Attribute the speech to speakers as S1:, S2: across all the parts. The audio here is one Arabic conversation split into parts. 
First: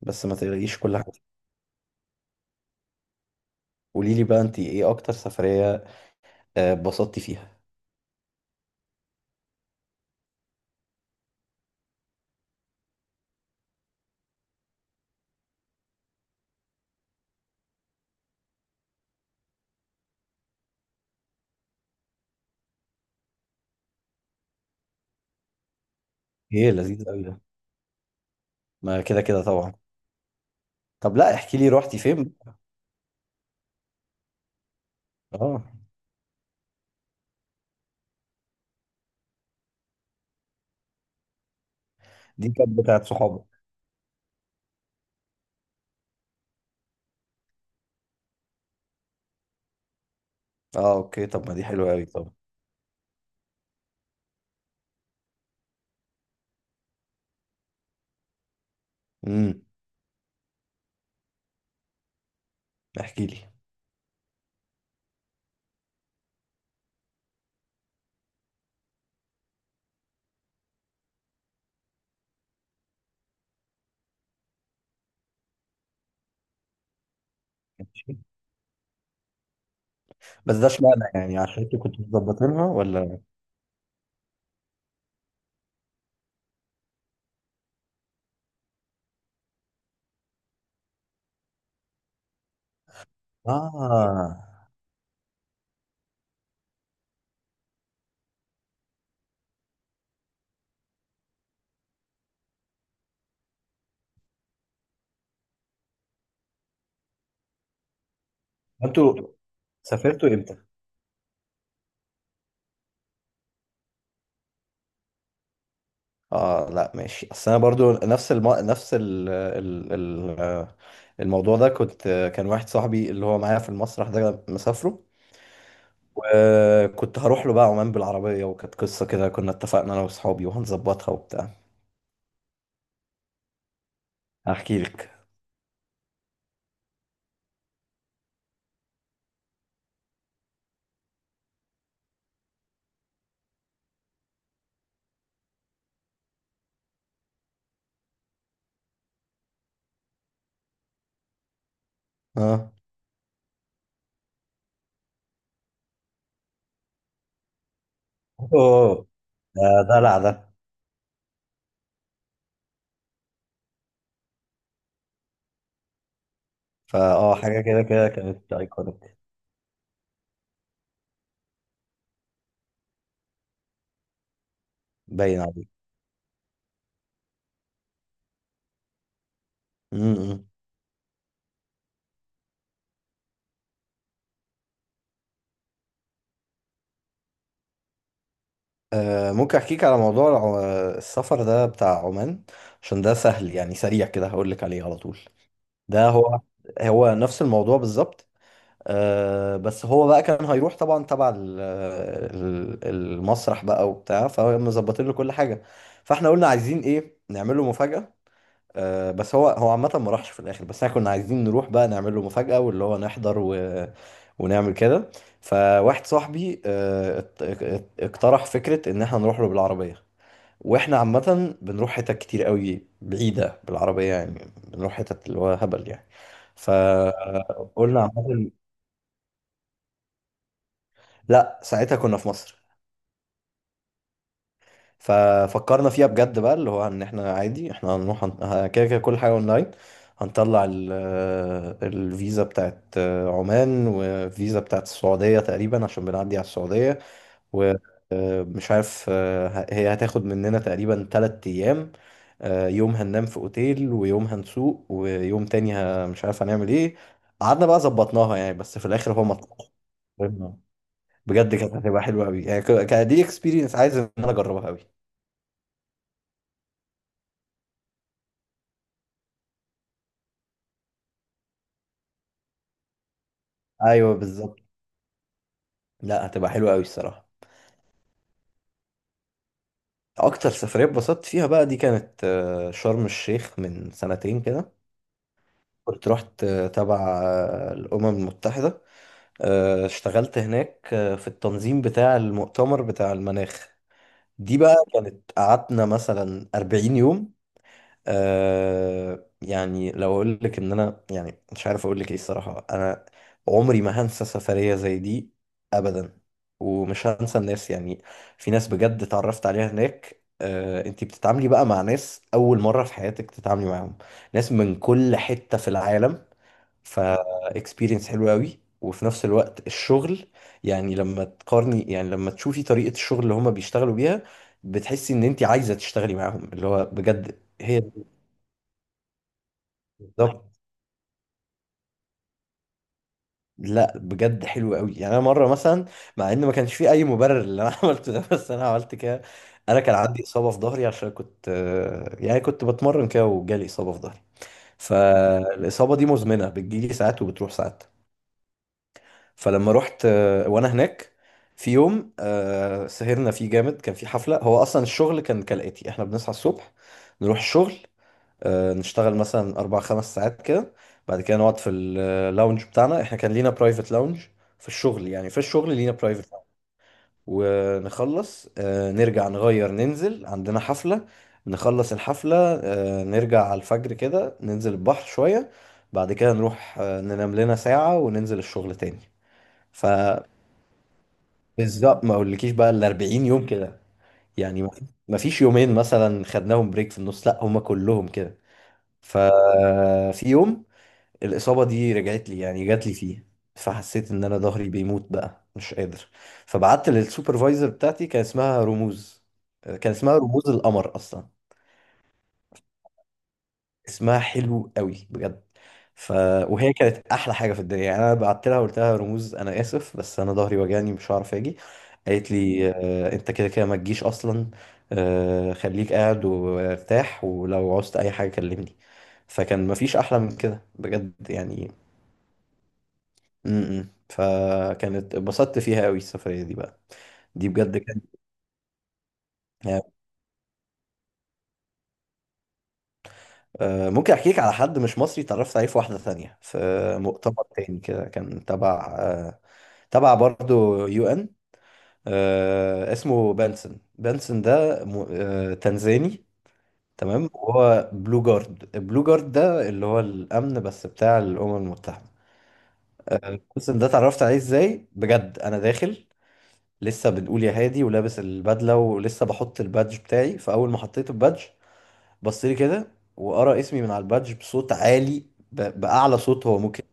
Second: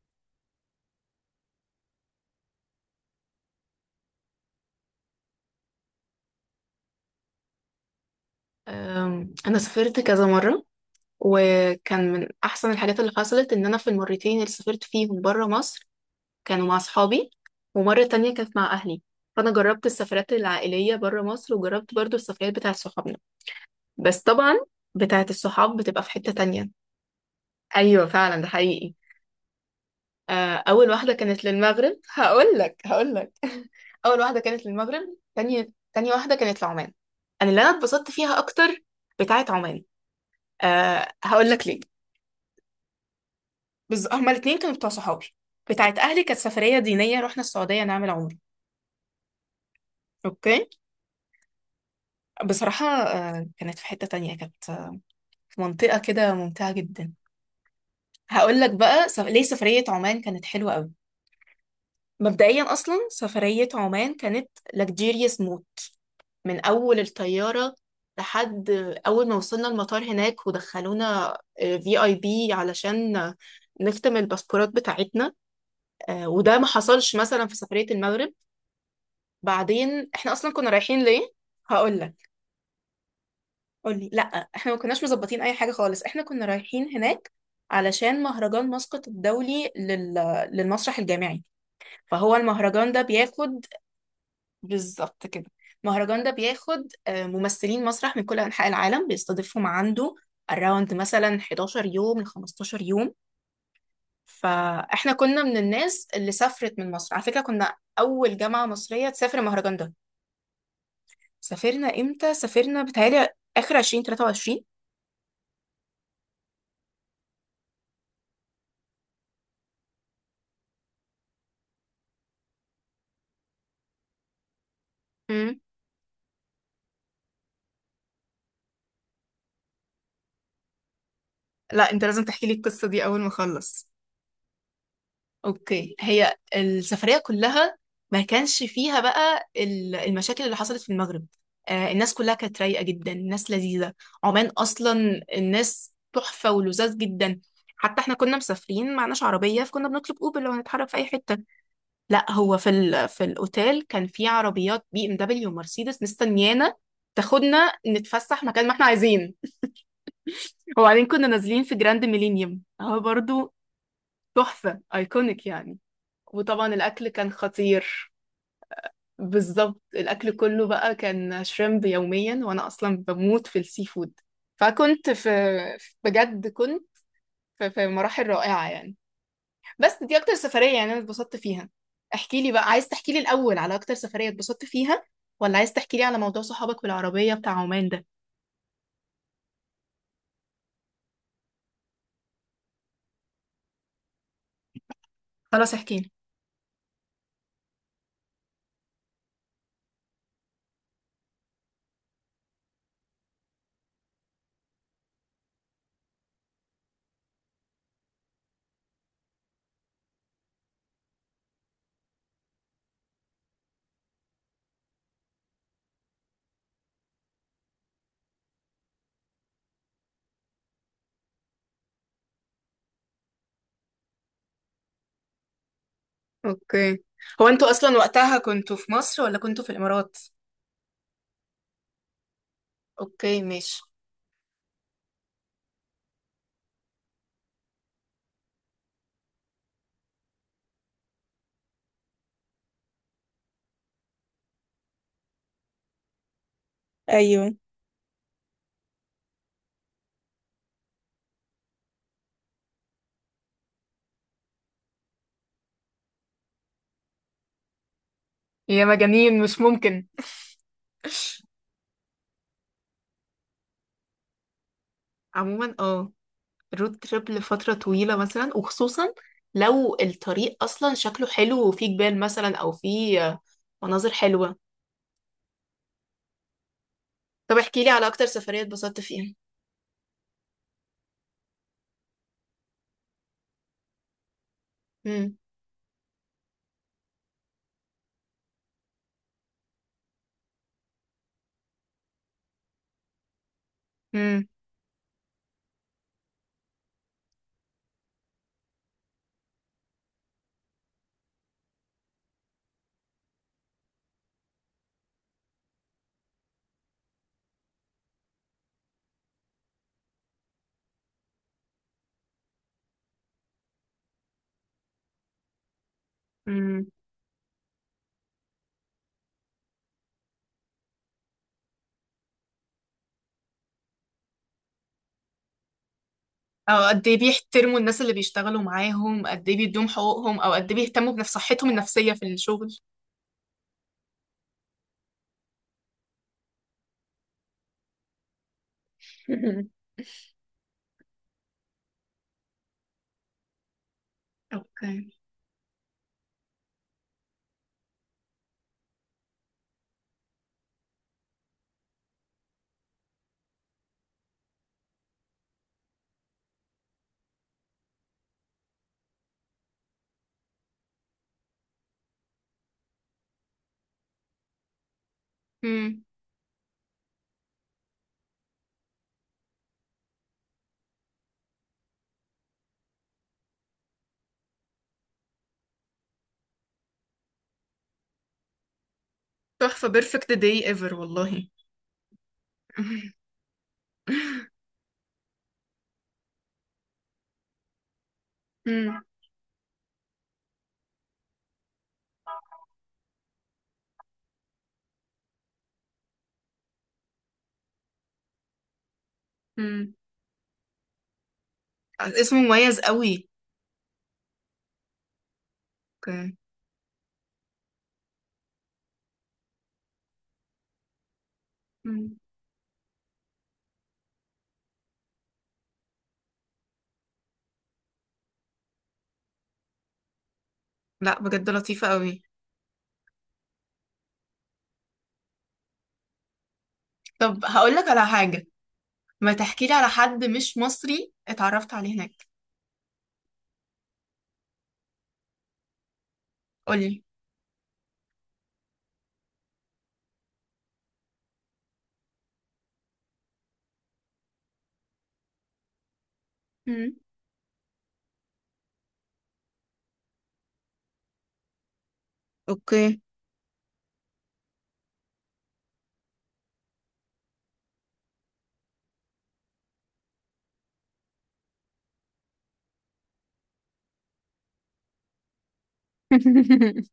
S1: بس ما تقوليش كل حاجه. قولي لي بقى، انت ايه اكتر سفريه اتبسطتي فيها؟
S2: أنا سافرت كذا مرة، وكان من أحسن الحاجات اللي حصلت إن أنا في المرتين اللي سافرت فيهم برا مصر كانوا مع أصحابي، ومرة تانية كانت مع أهلي. فأنا جربت السفرات العائلية برا مصر وجربت برضو السفرات بتاعة صحابنا. بس طبعا بتاعة الصحاب بتبقى في حتة تانية.
S1: ايه لذيذ قوي ده.
S2: أيوة فعلا ده حقيقي.
S1: ما كده كده طبعا.
S2: أول واحدة
S1: طب لا،
S2: كانت
S1: احكي لي روحتي
S2: للمغرب.
S1: فين.
S2: هقول لك. أول واحدة كانت للمغرب،
S1: اه،
S2: تانية واحدة كانت لعمان. أنا اتبسطت فيها أكتر، بتاعة عمان. أه هقول لك ليه.
S1: دي كانت بتاعت صحابك؟
S2: هما الاتنين كانوا بتوع صحابي. بتاعت أهلي كانت سفرية دينية، رحنا السعودية نعمل عمرة. أوكي.
S1: اه، اوكي. طب ما دي حلوه قوي. طب،
S2: بصراحة آه، كانت في حتة تانية، كانت آه، في منطقة كده ممتعة جدا. هقول لك بقى ليه
S1: امم
S2: سفرية عمان كانت حلوة قوي. مبدئيا أصلا
S1: احكي لي.
S2: سفرية عمان كانت لكجيريوس موت، من أول الطيارة لحد أول ما وصلنا المطار هناك، ودخلونا في اي بي علشان نختم الباسبورات بتاعتنا. وده ما حصلش مثلا في سفرية
S1: ماشي.
S2: المغرب. بعدين احنا اصلا
S1: بس ده
S2: كنا
S1: اشمعنى
S2: رايحين ليه؟
S1: يعني؟ عشان انتوا
S2: هقول
S1: كنتوا
S2: لك.
S1: مظبطينها ولا؟
S2: قولي لا، احنا ما كناش مظبطين اي حاجه خالص. احنا كنا رايحين هناك علشان مهرجان مسقط الدولي للمسرح الجامعي. فهو المهرجان ده بياخد،
S1: اه،
S2: بالظبط كده، المهرجان ده بياخد ممثلين مسرح من كل انحاء العالم، بيستضيفهم عنده around مثلا 11 يوم ل 15 يوم. فاحنا كنا من الناس اللي سافرت من مصر، على فكره كنا اول جامعه مصريه
S1: انتوا
S2: تسافر المهرجان ده.
S1: سافرتوا امتى؟
S2: سافرنا امتى؟ سافرنا بتهيألي اخر 2023.
S1: اه لا ماشي. اصل انا برضو نفس ال... الموضوع ده كنت. كان واحد صاحبي اللي هو معايا في المسرح ده مسافره،
S2: امم.
S1: وكنت هروح له بقى عمان بالعربية. وكانت قصة كده، كنا اتفقنا أنا وأصحابي وهنظبطها وبتاع.
S2: لا انت لازم تحكي لي القصة دي اول ما اخلص.
S1: هحكي لك.
S2: اوكي، هي السفرية كلها ما كانش فيها بقى ال- المشاكل اللي حصلت في المغرب. آه، الناس كلها كانت رايقة جدا، الناس لذيذة. عمان اصلا الناس تحفة ولذاذ جدا. حتى احنا كنا مسافرين معناش عربية، فكنا بنطلب اوبر لو هنتحرك في اي حتة. لا، هو في
S1: اه.
S2: ال في الاوتيل كان في عربيات بي ام دبليو ومرسيدس مستنيانا تاخدنا نتفسح مكان ما احنا
S1: أوه.
S2: عايزين.
S1: ده دلع ده.
S2: وبعدين كنا نازلين في جراند ميلينيوم، هو برضو تحفة ايكونيك يعني. وطبعا الاكل كان
S1: فأه حاجة كده كده
S2: خطير.
S1: كانت أيكونيك.
S2: بالظبط، الاكل كله بقى كان شريمب يوميا، وانا اصلا بموت في السي فود. فكنت في
S1: باين عليك.
S2: بجد كنت في مراحل رائعة يعني. بس دي اكتر
S1: م-م.
S2: سفرية يعني انا اتبسطت فيها. احكي لي بقى، عايز تحكي لي الاول على اكتر سفرية اتبسطت فيها، ولا عايز تحكي لي على موضوع صحابك بالعربية بتاع عمان ده؟
S1: ممكن أحكيك على موضوع السفر ده بتاع عمان، عشان ده سهل. يعني سريع كده هقول لك عليه على طول.
S2: خلاص احكي
S1: ده
S2: لي.
S1: هو هو نفس الموضوع بالظبط. بس هو بقى كان هيروح طبعا تبع المسرح بقى وبتاع، فمظبطين له كل حاجه. فاحنا قلنا عايزين ايه؟ نعمل له مفاجاه. بس هو عامه ما راحش في الاخر. بس احنا كنا عايزين نروح بقى نعمل له مفاجاه، واللي هو نحضر ونعمل كده. فواحد صاحبي اقترح فكره ان احنا نروح له بالعربيه. واحنا عامه بنروح حتت كتير قوي بعيده بالعربيه يعني، بنروح حتت اللي هو هبل يعني.
S2: اوكي، هو انتوا اصلا
S1: فقلنا
S2: وقتها
S1: عامه،
S2: كنتوا في مصر ولا كنتوا في الامارات؟
S1: لا ساعتها كنا في مصر.
S2: اوكي ماشي.
S1: ففكرنا فيها بجد بقى، اللي هو ان احنا عادي. احنا هنروح، كده كده كل حاجه اونلاين. هنطلع الفيزا بتاعت عمان والفيزا بتاعت السعوديه، تقريبا عشان بنعدي على السعوديه.
S2: ايوه.
S1: ومش عارف، هي هتاخد مننا تقريبا تلات ايام. يوم هننام في اوتيل، ويوم هنسوق، ويوم تاني مش عارف هنعمل ايه. قعدنا بقى ظبطناها يعني. بس
S2: يا
S1: في الاخر هو ما
S2: مجانين مش
S1: طلعش.
S2: ممكن.
S1: بجد كانت هتبقى حلوه قوي يعني، كدي اكسبيرينس عايز ان انا اجربها قوي.
S2: عموما اه، رود تريب لفترة طويلة مثلا، وخصوصا لو الطريق اصلا شكله حلو وفيه جبال مثلا، او فيه مناظر
S1: ايوه
S2: حلوة.
S1: بالظبط. لا هتبقى حلوه قوي الصراحه.
S2: طب احكي لي على اكتر سفرية اتبسطت فيها.
S1: اكتر سفريه اتبسطت فيها بقى، دي كانت شرم الشيخ من سنتين كده.
S2: امم.
S1: كنت رحت تبع الامم المتحده. اشتغلت هناك في التنظيم بتاع المؤتمر بتاع المناخ.
S2: امم.
S1: دي بقى كانت قعدنا مثلا 40 يوم. يعني لو اقول لك ان انا، يعني مش عارف اقول لك ايه الصراحه. انا عمري ما هنسى سفريه زي دي ابدا. ومش هنسى الناس يعني. في ناس بجد اتعرفت عليها هناك. انتي بتتعاملي بقى مع ناس اول مره في حياتك تتعاملي معاهم. ناس من كل حته في العالم.
S2: امم.
S1: ف اكسبيرينس حلوه قوي، وفي نفس الوقت الشغل. يعني لما تقارني، يعني لما تشوفي طريقه الشغل اللي هما بيشتغلوا بيها، بتحسي ان انتي عايزه تشتغلي معاهم. اللي هو
S2: او قد ايه
S1: بجد
S2: بيحترموا
S1: هي
S2: الناس اللي بيشتغلوا معاهم، قد ايه بيدوهم حقوقهم،
S1: بالظبط.
S2: او قد ايه بيهتموا بنفس صحتهم النفسية في الشغل.
S1: لا بجد حلو قوي يعني. انا مره مثلا، مع ان ما كانش في اي مبرر اللي انا عملته ده، بس انا عملت كده. انا كان عندي اصابه في ظهري، عشان كنت يعني كنت بتمرن كده وجالي اصابه في ظهري.
S2: اوكي.
S1: فالاصابه دي مزمنه، بتجيلي ساعات وبتروح ساعات. فلما رحت وانا هناك، في يوم سهرنا فيه جامد، كان في حفله. هو اصلا الشغل كان كالاتي: احنا بنصحى الصبح، نروح الشغل، نشتغل مثلا أربع خمس ساعات كده. بعد كده نقعد في اللاونج بتاعنا، احنا كان لينا برايفت لاونج في الشغل. يعني في الشغل لينا
S2: امم.
S1: برايفت لاونج. ونخلص نرجع نغير، ننزل عندنا حفلة. نخلص الحفلة نرجع على الفجر كده، ننزل البحر شوية. بعد كده نروح ننام لنا ساعة وننزل الشغل تاني.
S2: تحفة،
S1: فبالظبط،
S2: بيرفكت داي ايفر والله.
S1: ما اقولكيش بقى ال 40 يوم كده، يعني ما فيش يومين مثلا خدناهم بريك في النص. لا هما كلهم كده.
S2: امم.
S1: ففي يوم الإصابة دي رجعت لي، يعني جات لي فيه. فحسيت إن أنا ظهري بيموت بقى مش قادر. فبعت للسوبرفايزر بتاعتي، كان اسمها رموز. كان
S2: مم.
S1: اسمها رموز القمر أصلا.
S2: اسمه مميز قوي.
S1: اسمها حلو قوي بجد. ف...
S2: اوكي.
S1: وهي كانت أحلى حاجة في الدنيا يعني. أنا بعت لها قلت لها: رموز، أنا آسف، بس أنا ظهري وجعني مش هعرف أجي.
S2: مم.
S1: قالت لي: أنت كده كده ما تجيش أصلا. خليك قاعد وارتاح، ولو عوزت أي حاجة كلمني. فكان مفيش أحلى من كده بجد
S2: لا بجد
S1: يعني.
S2: لطيفة قوي.
S1: فكانت اتبسطت فيها قوي السفرية دي بقى.
S2: طب
S1: دي
S2: هقول
S1: بجد
S2: لك
S1: كانت
S2: على حاجة. ما تحكي لي على حد مش مصري اتعرفت عليه هناك.
S1: ممكن احكي لك على حد مش مصري اتعرفت عليه في واحدة ثانية، في
S2: قولي.
S1: مؤتمر تاني كده، كان تبع برضو يو ان. اسمه بنسن ده تنزاني.
S2: مم.
S1: تمام. وهو بلو جارد. البلو جارد ده اللي هو الامن بس بتاع الامم المتحدة.
S2: اوكي.
S1: بنسن ده اتعرفت عليه ازاي؟ بجد انا داخل لسه، بنقول يا هادي، ولابس البدله ولسه بحط البادج بتاعي. فاول ما حطيت البادج بص لي كده، وقرا اسمي من على البادج بصوت عالي، باعلى صوت هو ممكن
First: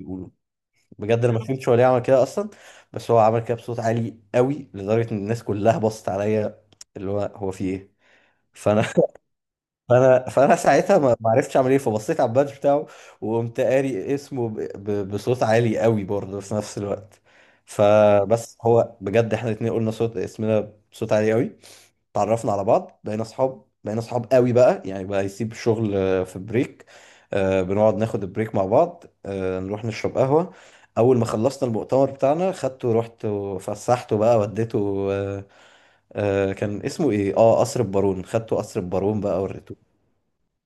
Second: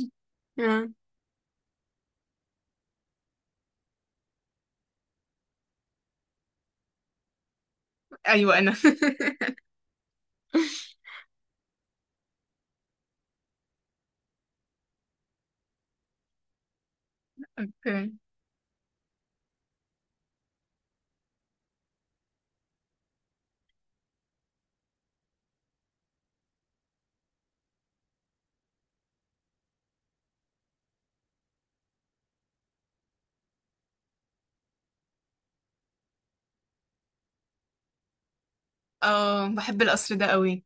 S1: يقوله.
S2: آه.
S1: بجد انا ما فهمتش هو ليه عمل كده اصلا. بس هو عمل كده بصوت عالي قوي لدرجه ان الناس كلها بصت عليا، اللي هو هو في ايه.
S2: ايوه انا.
S1: فانا فانا ساعتها ما عرفتش اعمل ايه. فبصيت على البادج بتاعه، وقمت قاري اسمه بصوت عالي قوي برضه في نفس الوقت.
S2: اوكي.
S1: فبس هو بجد احنا الاتنين قلنا صوت اسمنا بصوت عالي قوي. اتعرفنا على بعض، بقينا اصحاب قوي بقى. يعني بقى يسيب الشغل في بريك، بنقعد ناخد البريك مع بعض، نروح نشرب قهوة. اول ما خلصنا المؤتمر بتاعنا خدته، رحت وفسحته بقى، وديته كان اسمه ايه؟ اه، قصر البارون. خدته قصر البارون بقى
S2: اه
S1: وريته.
S2: بحب القصر ده قوي.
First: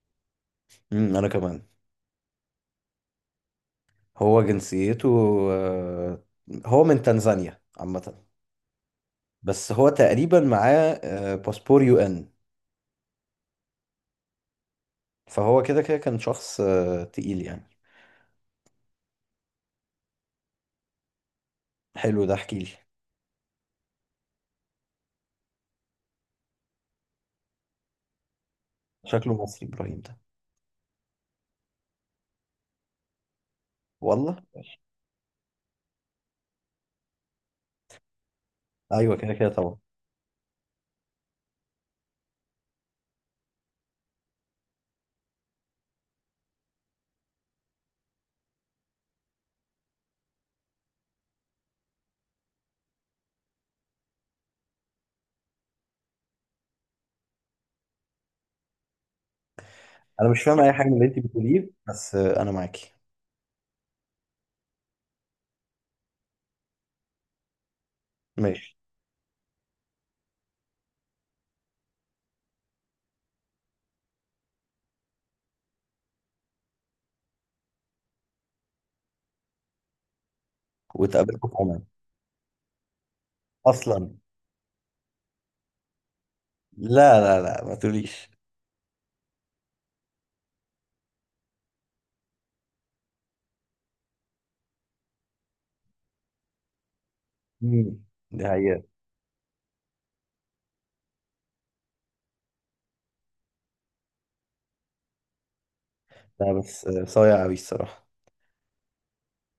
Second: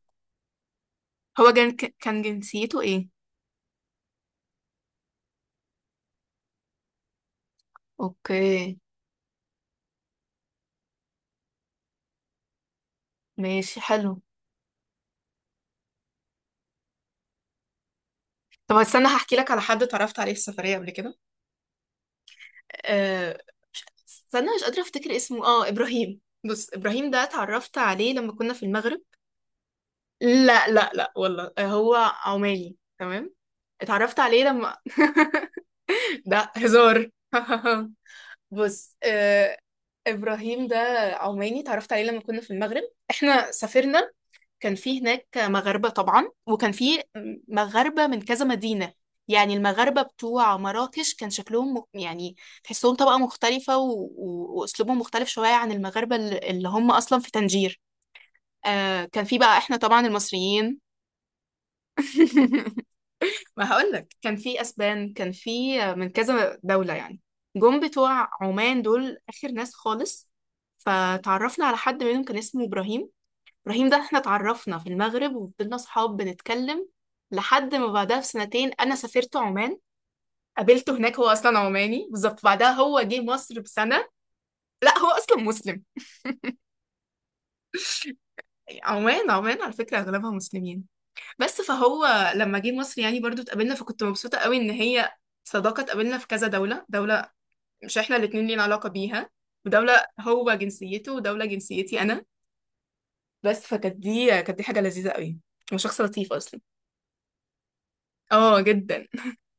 S1: امم، انا
S2: هو
S1: كمان.
S2: كان، كان جنسيته ايه؟
S1: هو جنسيته آه، هو من تنزانيا عامة.
S2: اوكي
S1: بس هو تقريبا معاه باسبور يو ان.
S2: ماشي، حلو.
S1: فهو كده كده كان شخص تقيل يعني.
S2: طب استنى هحكي لك على حد اتعرفت عليه في السفرية قبل
S1: حلو ده، احكي لي.
S2: كده. استنى مش قادرة افتكر اسمه، اه ابراهيم. بص، ابراهيم ده اتعرفت عليه لما كنا في المغرب.
S1: شكله مصري ابراهيم ده؟
S2: لا لا لا والله، هو عماني تمام. اتعرفت
S1: والله.
S2: عليه لما ده هزار. بص
S1: ايوه كده كده طبعا.
S2: ابراهيم ده عماني، اتعرفت عليه لما كنا في المغرب. احنا سافرنا، كان في هناك مغاربة طبعا، وكان في مغاربة من كذا مدينة. يعني المغاربة بتوع مراكش كان شكلهم يعني تحسهم طبقة مختلفة وأسلوبهم مختلف شوية عن المغاربة اللي هم أصلا في طنجير. آه، كان في بقى احنا طبعا
S1: انا مش فاهم اي
S2: المصريين.
S1: حاجه من اللي انت بتقوليه، بس انا معاكي.
S2: ما هقولك، كان في أسبان، كان في من كذا دولة يعني. جم بتوع
S1: ماشي.
S2: عمان دول آخر ناس خالص. فتعرفنا على حد منهم كان اسمه إبراهيم. ابراهيم ده احنا اتعرفنا في المغرب وفضلنا صحاب بنتكلم لحد ما بعدها بسنتين انا سافرت عمان، قابلته هناك. هو
S1: واتقابلكم في
S2: اصلا
S1: عمان
S2: عماني بالظبط، بعدها هو جه مصر بسنه.
S1: اصلا؟
S2: لا هو اصلا مسلم.
S1: لا لا لا، ما تقوليش.
S2: عمان عمان على فكره اغلبها مسلمين. بس فهو لما جه مصر يعني برضو اتقابلنا، فكنت مبسوطه قوي ان هي صداقه اتقابلنا في كذا دوله، دوله مش
S1: امم.
S2: احنا الاتنين
S1: دي
S2: لينا
S1: حقيقة.
S2: علاقه بيها، ودوله هو جنسيته، ودوله جنسيتي انا. بس فكانت دي، كانت دي حاجه لذيذه قوي. هو شخص لطيف
S1: لا،
S2: اصلا.
S1: بس صايع قوي الصراحه.
S2: اه جدا.